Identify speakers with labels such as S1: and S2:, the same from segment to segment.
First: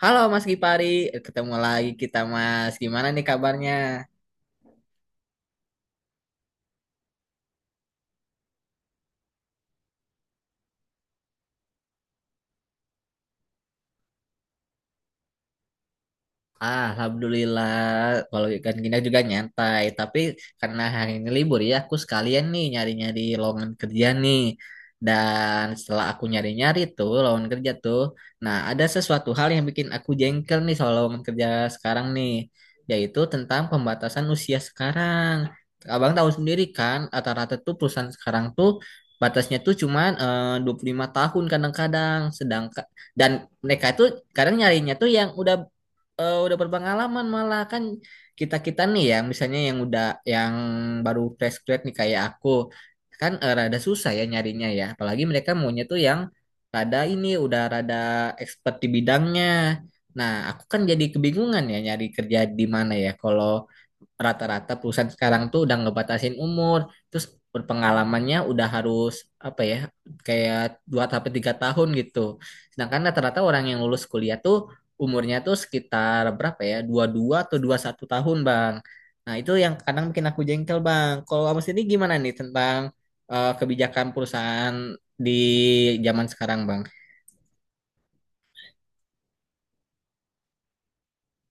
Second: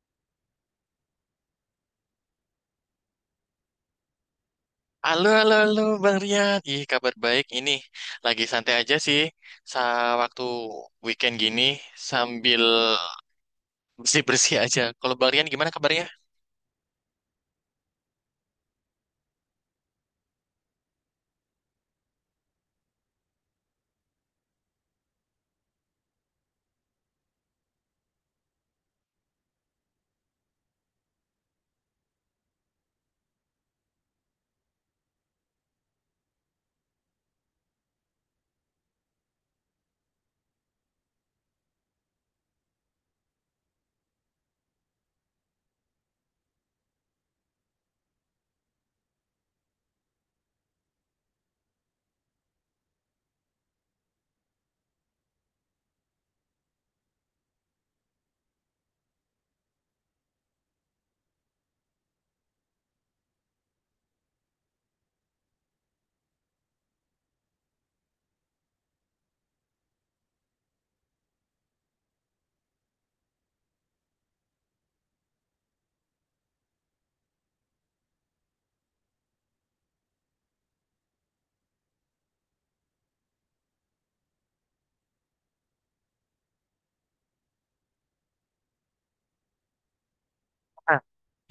S1: Halo Mas Gipari, ketemu lagi kita Mas. Gimana nih kabarnya?
S2: Halo, halo, halo, Bang Rian. Ih, kabar baik ini. Lagi santai aja sih. Sa waktu weekend gini sambil bersih-bersih aja. Kalau Bang Rian gimana kabarnya?
S1: Ah, Alhamdulillah, kalau ikan gini juga nyantai. Tapi karena hari ini libur ya, aku sekalian nih nyari-nyari lowongan kerja nih. Dan setelah aku nyari-nyari tuh lowongan kerja tuh, nah ada sesuatu hal yang bikin aku jengkel nih soal lowongan kerja sekarang nih, yaitu tentang pembatasan usia sekarang. Abang tahu sendiri kan, rata-rata tuh perusahaan sekarang tuh batasnya tuh cuman 25 tahun kadang-kadang, sedangkan dan mereka itu kadang nyarinya tuh yang udah udah berpengalaman malah kan kita-kita nih yang misalnya yang udah yang baru fresh grad nih kayak aku kan rada susah ya nyarinya ya apalagi mereka maunya tuh yang rada ini udah rada expert di bidangnya. Nah aku kan jadi kebingungan ya nyari kerja di mana ya kalau rata-rata perusahaan sekarang tuh udah ngebatasin umur, terus berpengalamannya udah harus apa ya, kayak 2 sampai 3 tahun gitu. Sedangkan rata-rata orang yang lulus kuliah tuh umurnya tuh sekitar berapa ya? Dua puluh dua atau dua puluh satu tahun, Bang. Nah, itu yang kadang bikin aku jengkel, Bang. Kalau Abang sendiri gimana nih tentang kebijakan perusahaan di zaman sekarang, Bang?
S2: Ah.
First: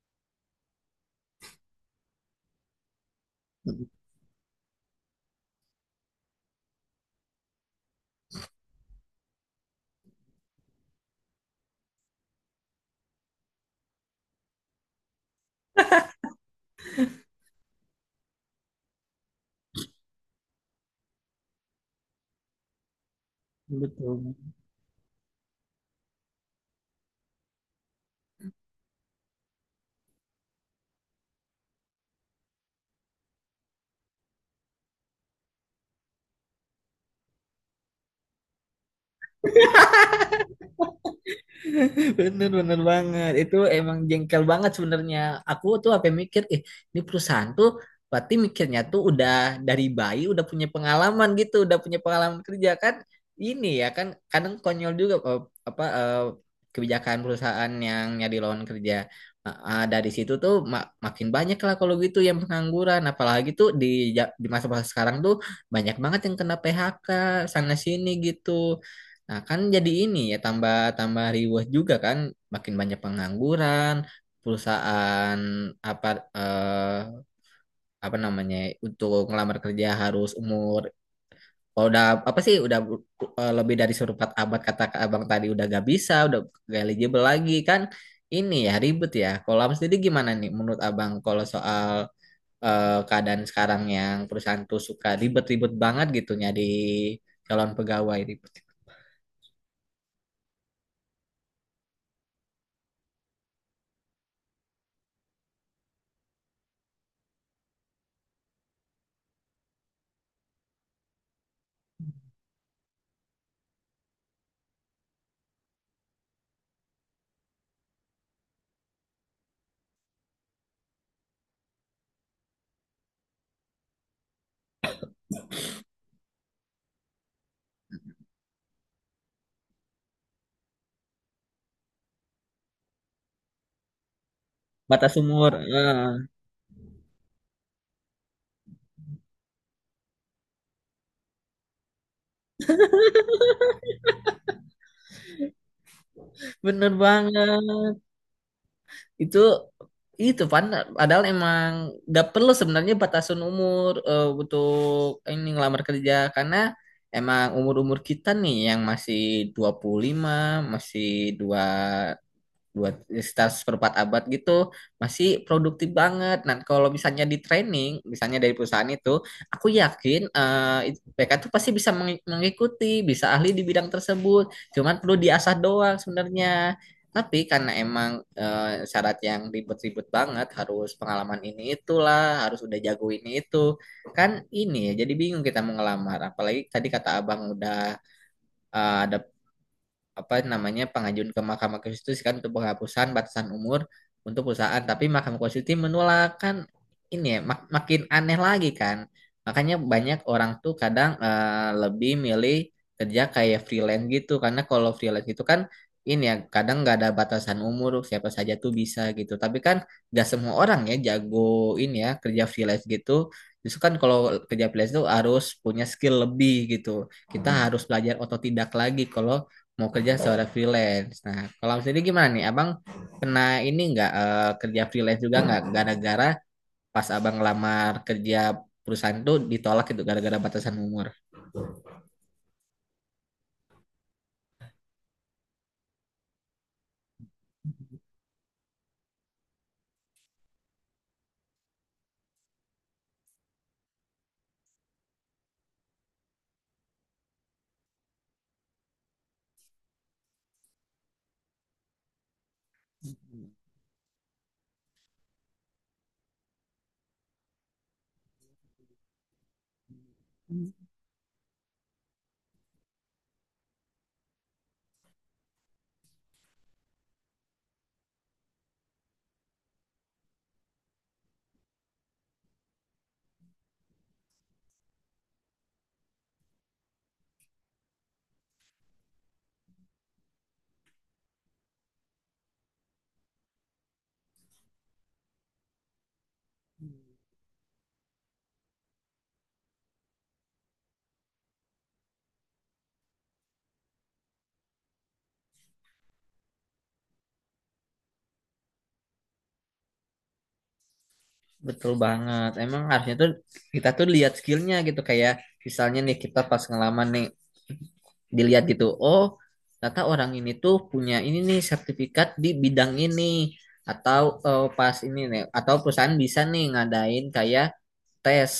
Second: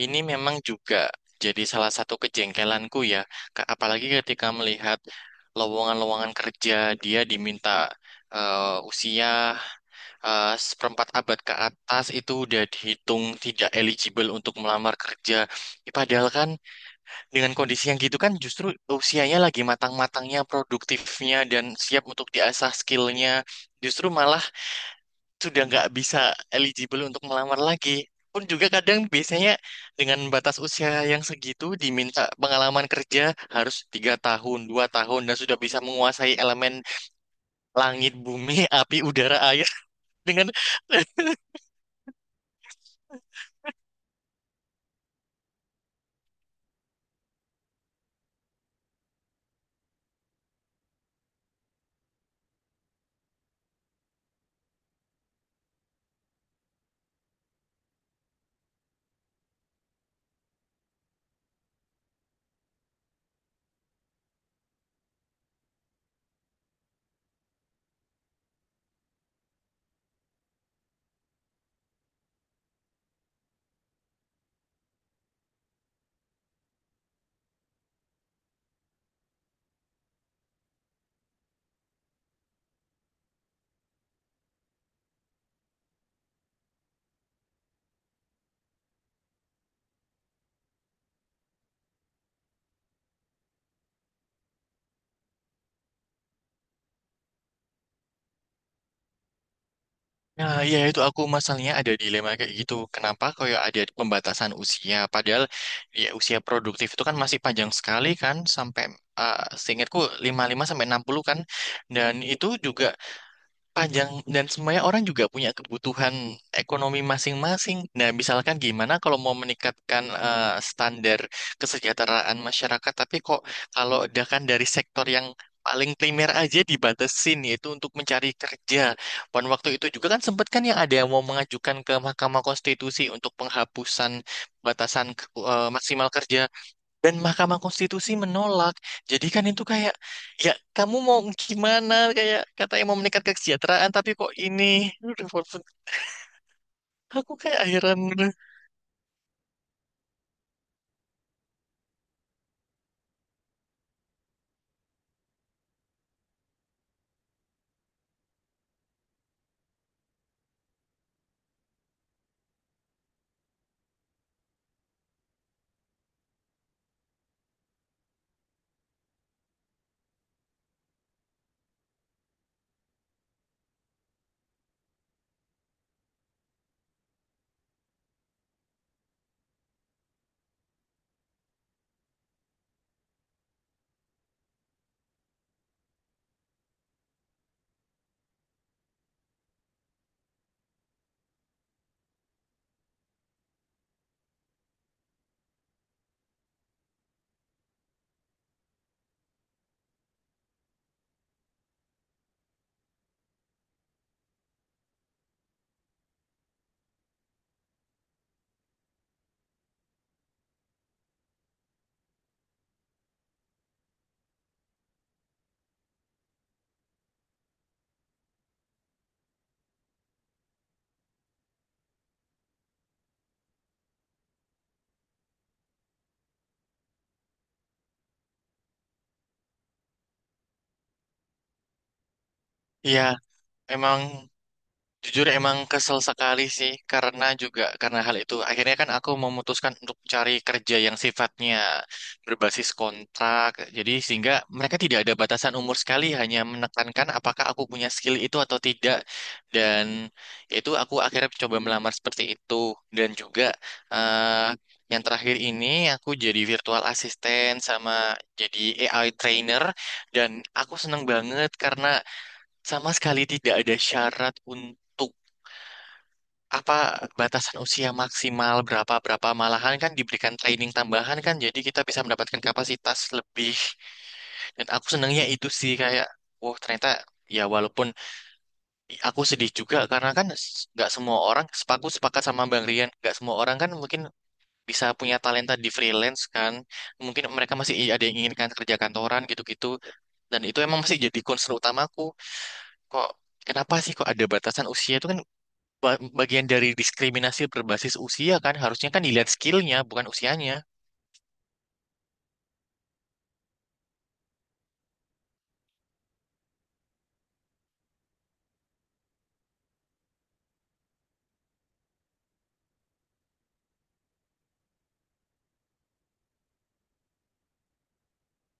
S2: Ini memang juga jadi salah satu kejengkelanku ya. Apalagi ketika melihat lowongan-lowongan kerja dia diminta eh, usia seperempat abad ke atas itu udah dihitung tidak eligible untuk melamar kerja. Ih, padahal kan, dengan kondisi yang gitu kan justru usianya lagi matang-matangnya, produktifnya, dan siap untuk diasah skillnya. Justru
S1: Betul.
S2: malah sudah nggak bisa eligible untuk melamar lagi. Pun juga kadang biasanya dengan batas usia yang segitu diminta pengalaman kerja harus 3 tahun, 2 tahun, dan sudah bisa menguasai elemen langit, bumi, api, udara, air. Dengan
S1: Bener bener banget. Itu emang jengkel banget sebenarnya. Aku tuh apa yang mikir, ini perusahaan tuh berarti mikirnya tuh udah dari bayi udah punya pengalaman gitu, udah punya pengalaman kerja kan. Ini ya kan kadang konyol juga apa kebijakan perusahaan yang nyari lawan kerja. Nah, ah, dari situ tuh makin banyak lah kalau gitu yang pengangguran. Apalagi tuh di di masa-masa sekarang tuh banyak banget yang kena PHK sana sini gitu. Nah, kan jadi ini ya tambah tambah riweh juga kan, makin banyak pengangguran, perusahaan apa eh, apa namanya untuk ngelamar kerja harus umur kalau udah apa sih udah lebih dari seperempat abad kata Kak Abang tadi udah gak bisa, udah gak eligible lagi kan. Ini ya ribet ya. Kalau Abang sendiri gimana nih menurut Abang kalau soal keadaan sekarang yang perusahaan tuh suka ribet-ribet banget gitu nyari calon pegawai ribet.
S2: Nah, ya itu aku masalahnya ada dilema kayak gitu. Kenapa kayak ada pembatasan usia? Padahal ya usia produktif itu kan masih panjang sekali kan sampai seingatku 55 sampai 60 kan. Dan itu juga panjang dan semuanya orang juga punya kebutuhan ekonomi masing-masing. Nah, misalkan gimana kalau mau meningkatkan standar kesejahteraan masyarakat, tapi kok kalau udah kan dari sektor yang paling primer aja dibatasin yaitu untuk mencari kerja. Pada waktu itu juga kan sempat kan yang ada yang mau mengajukan ke Mahkamah Konstitusi untuk penghapusan batasan
S1: Batas umur.
S2: maksimal kerja dan Mahkamah Konstitusi menolak. Jadi kan itu kayak, ya kamu mau gimana? Kayak katanya mau meningkat kesejahteraan, tapi kok ini? Aduh,
S1: Bener banget.
S2: aku kayak heran.
S1: Itu itu padahal emang gak perlu sebenarnya batasan umur untuk ini ngelamar kerja karena emang umur-umur kita nih yang masih 25 masih dua buat sekitar seperempat abad gitu masih produktif banget. Nah, kalau misalnya di training, misalnya dari perusahaan itu, aku yakin mereka tuh pasti bisa mengikuti, bisa ahli di bidang tersebut. Cuman perlu diasah doang sebenarnya. Tapi karena emang syarat yang ribet-ribet banget, harus pengalaman ini itulah, harus udah jago ini itu, kan ini ya. Jadi bingung kita mau ngelamar. Apalagi tadi kata abang udah ada apa namanya pengajuan ke Mahkamah Konstitusi kan untuk penghapusan batasan umur untuk perusahaan tapi Mahkamah Konstitusi menolak kan ini ya makin aneh lagi kan makanya banyak orang tuh kadang lebih milih kerja kayak freelance gitu karena kalau freelance itu kan ini ya kadang nggak ada batasan umur siapa saja tuh bisa gitu tapi kan nggak semua orang ya jago ini ya kerja freelance gitu justru kan kalau kerja freelance tuh harus punya skill lebih gitu kita harus belajar otodidak lagi kalau mau kerja seorang freelance. Nah, kalau sendiri gimana nih? Abang kena ini nggak kerja freelance juga nggak gara-gara pas abang ngelamar kerja perusahaan tuh ditolak gitu gara-gara batasan umur.
S2: Ya, emang. Jujur emang kesel sekali sih karena juga karena hal itu akhirnya kan aku memutuskan untuk cari kerja yang sifatnya berbasis kontrak. Jadi sehingga mereka tidak ada batasan umur sekali hanya menekankan apakah aku punya skill itu atau tidak. Dan itu aku akhirnya coba melamar seperti itu dan juga, eh, yang terakhir ini aku jadi virtual assistant sama jadi AI trainer. Dan aku seneng banget karena sama sekali tidak ada syarat untuk apa batasan usia maksimal berapa berapa, malahan kan diberikan training tambahan kan jadi kita bisa mendapatkan kapasitas lebih. Dan aku senangnya itu sih kayak wow, ternyata ya walaupun aku sedih juga karena kan nggak semua orang sepakat sama Bang Rian, nggak semua orang kan mungkin bisa punya talenta di freelance kan, mungkin mereka masih ada yang inginkan kerja kantoran gitu-gitu. Dan itu emang masih jadi concern utamaku, kok kenapa sih kok ada batasan usia itu kan bagian dari diskriminasi berbasis usia kan harusnya kan dilihat skillnya bukan usianya.
S1: Betul banget. Emang harusnya tuh kita tuh lihat skillnya gitu kayak misalnya nih kita pas ngelamar nih dilihat gitu. Oh, ternyata orang ini tuh punya ini nih sertifikat di bidang ini atau pas ini nih atau perusahaan bisa nih ngadain kayak tes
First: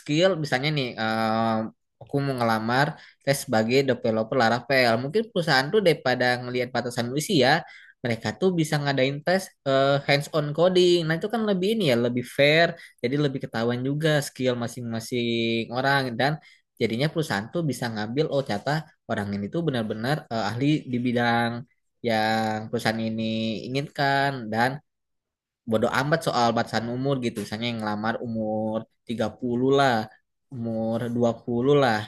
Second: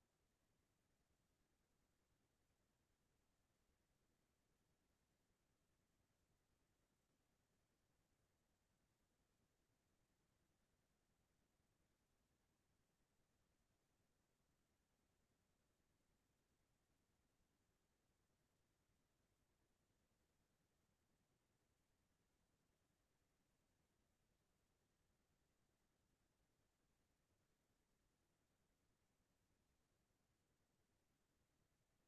S1: skill misalnya nih aku mau ngelamar tes sebagai developer Laravel mungkin perusahaan tuh daripada ngelihat batasan usia mereka tuh bisa ngadain tes hands on coding nah itu kan lebih ini ya lebih fair jadi lebih ketahuan juga skill masing-masing orang dan jadinya perusahaan tuh bisa ngambil oh ternyata orang ini tuh benar-benar ahli di bidang yang perusahaan ini inginkan dan bodo amat soal batasan umur gitu. Misalnya yang ngelamar umur 30 lah, umur 20 lah.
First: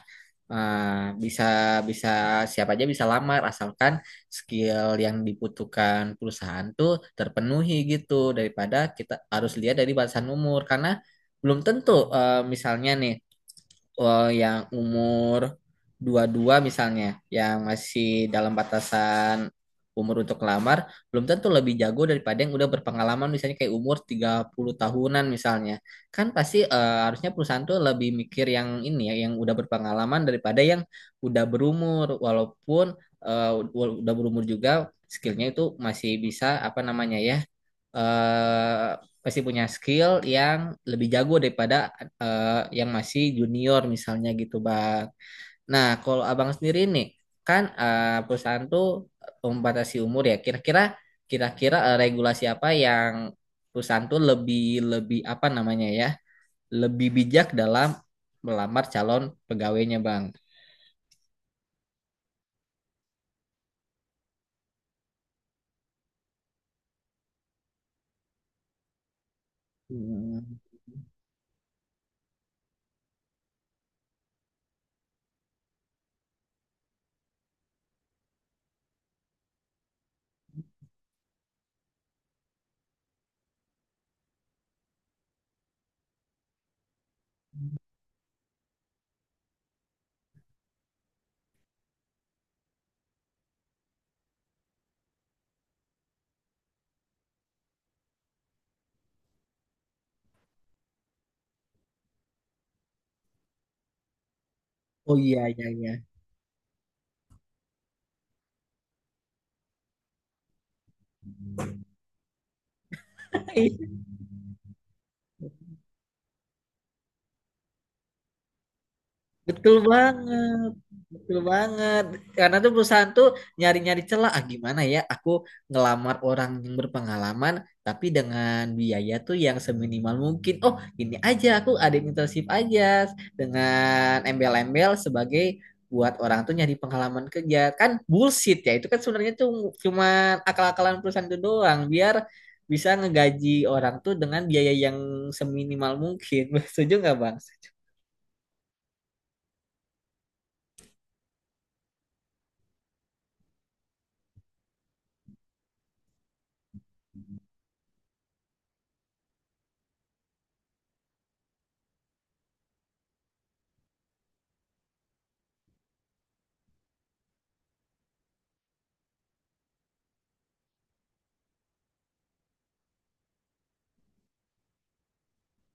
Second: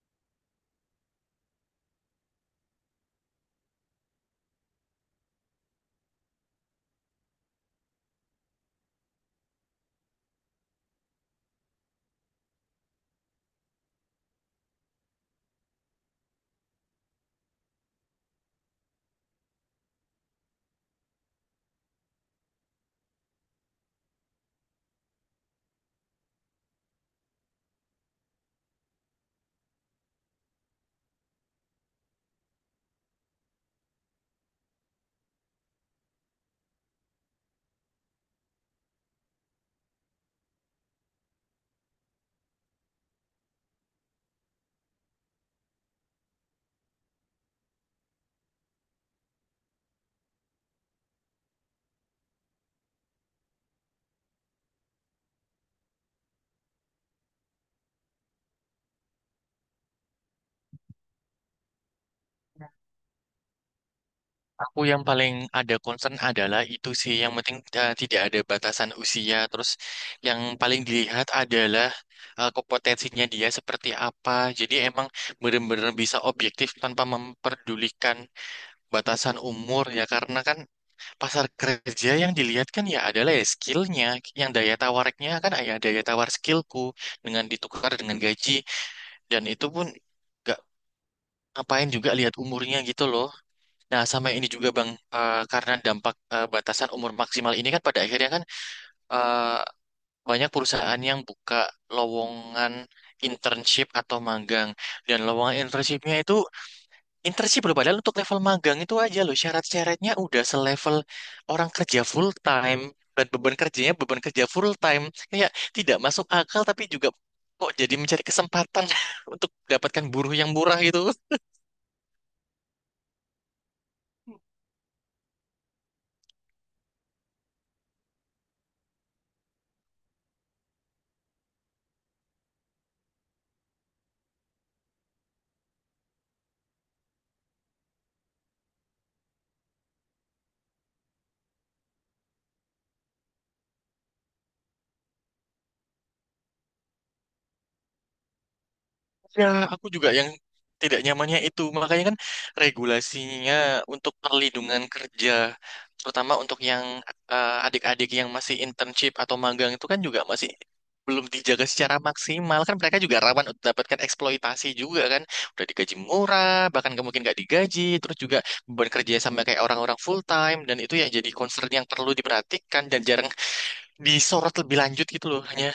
S1: Ah, bisa bisa siapa aja bisa lamar asalkan skill yang dibutuhkan perusahaan tuh terpenuhi gitu daripada kita harus lihat dari batasan umur karena belum tentu misalnya nih yang umur 22 misalnya, yang masih dalam batasan umur untuk lamar, belum tentu lebih jago daripada yang udah berpengalaman misalnya kayak umur 30 tahunan misalnya. Kan pasti harusnya perusahaan tuh lebih mikir yang ini ya, yang udah berpengalaman daripada yang udah berumur walaupun udah berumur juga skillnya itu masih bisa apa namanya ya eh pasti punya skill yang lebih jago daripada eh, yang masih junior misalnya gitu bang. Nah kalau abang sendiri nih kan perusahaan tuh membatasi umur ya. Kira-kira regulasi apa yang perusahaan tuh lebih lebih apa namanya ya lebih bijak dalam melamar calon pegawainya bang.
S2: Aku yang paling ada concern adalah itu sih yang penting tidak ada batasan usia. Terus yang
S1: Hmm.
S2: paling dilihat adalah kompetensinya dia seperti apa. Jadi emang benar-benar bisa objektif tanpa memperdulikan batasan umur ya. Karena kan pasar kerja yang dilihat kan ya adalah ya skillnya, yang daya tawariknya kan ya daya tawar skillku dengan ditukar dengan gaji. Dan itu pun nggak ngapain juga lihat umurnya gitu loh. Nah, sama ini juga Bang, karena dampak batasan umur maksimal ini kan pada akhirnya kan eh, banyak perusahaan yang buka lowongan internship atau magang.
S1: Oh
S2: Dan
S1: iya,
S2: lowongan
S1: iya, iya.
S2: internshipnya itu internship loh, padahal untuk level magang itu aja loh syarat-syaratnya udah selevel orang kerja full time dan beban kerjanya beban kerja full time. Kayak tidak masuk akal tapi juga kok jadi mencari kesempatan untuk
S1: Betul
S2: mendapatkan buruh yang
S1: banget,
S2: murah gitu.
S1: betul banget. Karena tuh perusahaan tuh nyari-nyari celah. Ah, gimana ya? Aku ngelamar orang yang berpengalaman, tapi dengan biaya tuh yang seminimal mungkin. Oh, ini aja aku ada internship aja dengan embel-embel sebagai buat orang tuh nyari pengalaman kerja. Kan bullshit ya. Itu kan sebenarnya tuh cuma akal-akalan perusahaan itu doang. Biar bisa ngegaji orang tuh dengan biaya yang seminimal mungkin. Setuju nggak, Bang?
S2: Ya, aku juga yang tidak nyamannya itu. Makanya kan regulasinya untuk perlindungan kerja, terutama untuk yang adik-adik yang masih internship atau magang itu kan juga masih belum dijaga secara maksimal. Kan mereka juga rawan untuk mendapatkan eksploitasi juga kan. Udah digaji murah, bahkan nggak mungkin nggak digaji, terus juga beban kerja sama kayak orang-orang full time, dan itu ya jadi concern yang perlu diperhatikan dan jarang disorot lebih lanjut gitu loh.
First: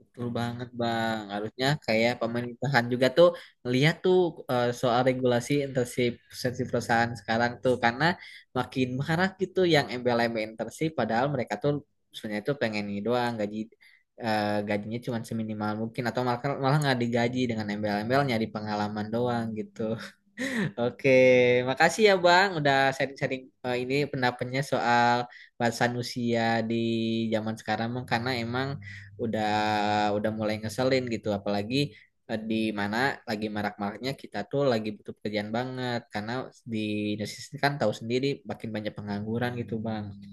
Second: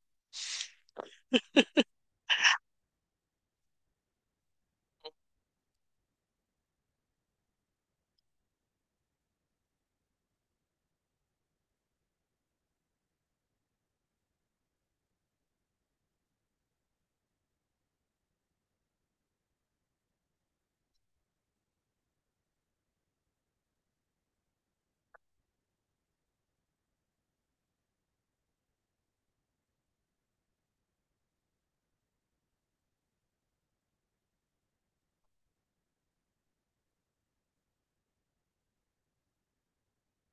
S1: Betul banget Bang. Harusnya kayak pemerintahan juga tuh ngeliat tuh soal regulasi internship internship perusahaan sekarang tuh karena makin marak gitu yang embel-embel internship padahal mereka tuh sebenarnya tuh pengen ini doang gaji gajinya cuma seminimal mungkin atau malah malah nggak digaji dengan embel-embelnya di pengalaman doang gitu. Oke, makasih ya Bang udah sharing-sharing ini pendapatnya soal bahasa Nusia di zaman sekarang Bang karena emang udah udah mulai ngeselin gitu apalagi di mana lagi marak-maraknya kita tuh lagi butuh pekerjaan banget karena di Indonesia sendiri kan tahu sendiri makin banyak pengangguran gitu Bang.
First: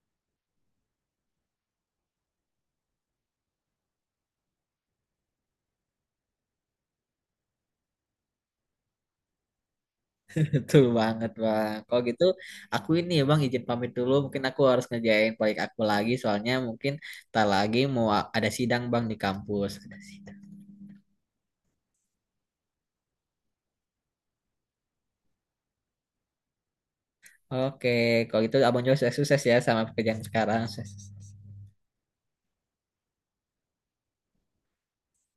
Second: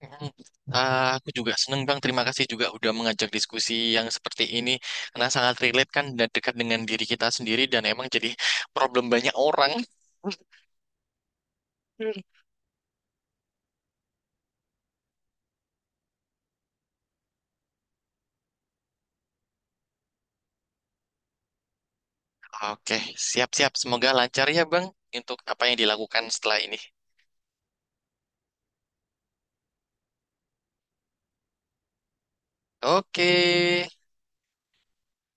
S2: Mm. Ah, aku juga seneng Bang, terima kasih juga udah mengajak diskusi yang seperti ini karena sangat relate kan dan dekat dengan diri kita sendiri dan emang jadi problem banyak orang.
S1: Betul banget Bang. Kalau
S2: Mm.
S1: gitu aku ini ya Bang izin pamit dulu mungkin aku harus ngerjain proyek aku lagi soalnya mungkin tak lagi mau ada sidang Bang di kampus. Ada sidang.
S2: Oke, siap-siap. Semoga lancar ya Bang untuk apa yang dilakukan setelah ini.
S1: Oke, kalau gitu Abang juga sukses, sukses ya sama pekerjaan sekarang. Sukses.
S2: Oke.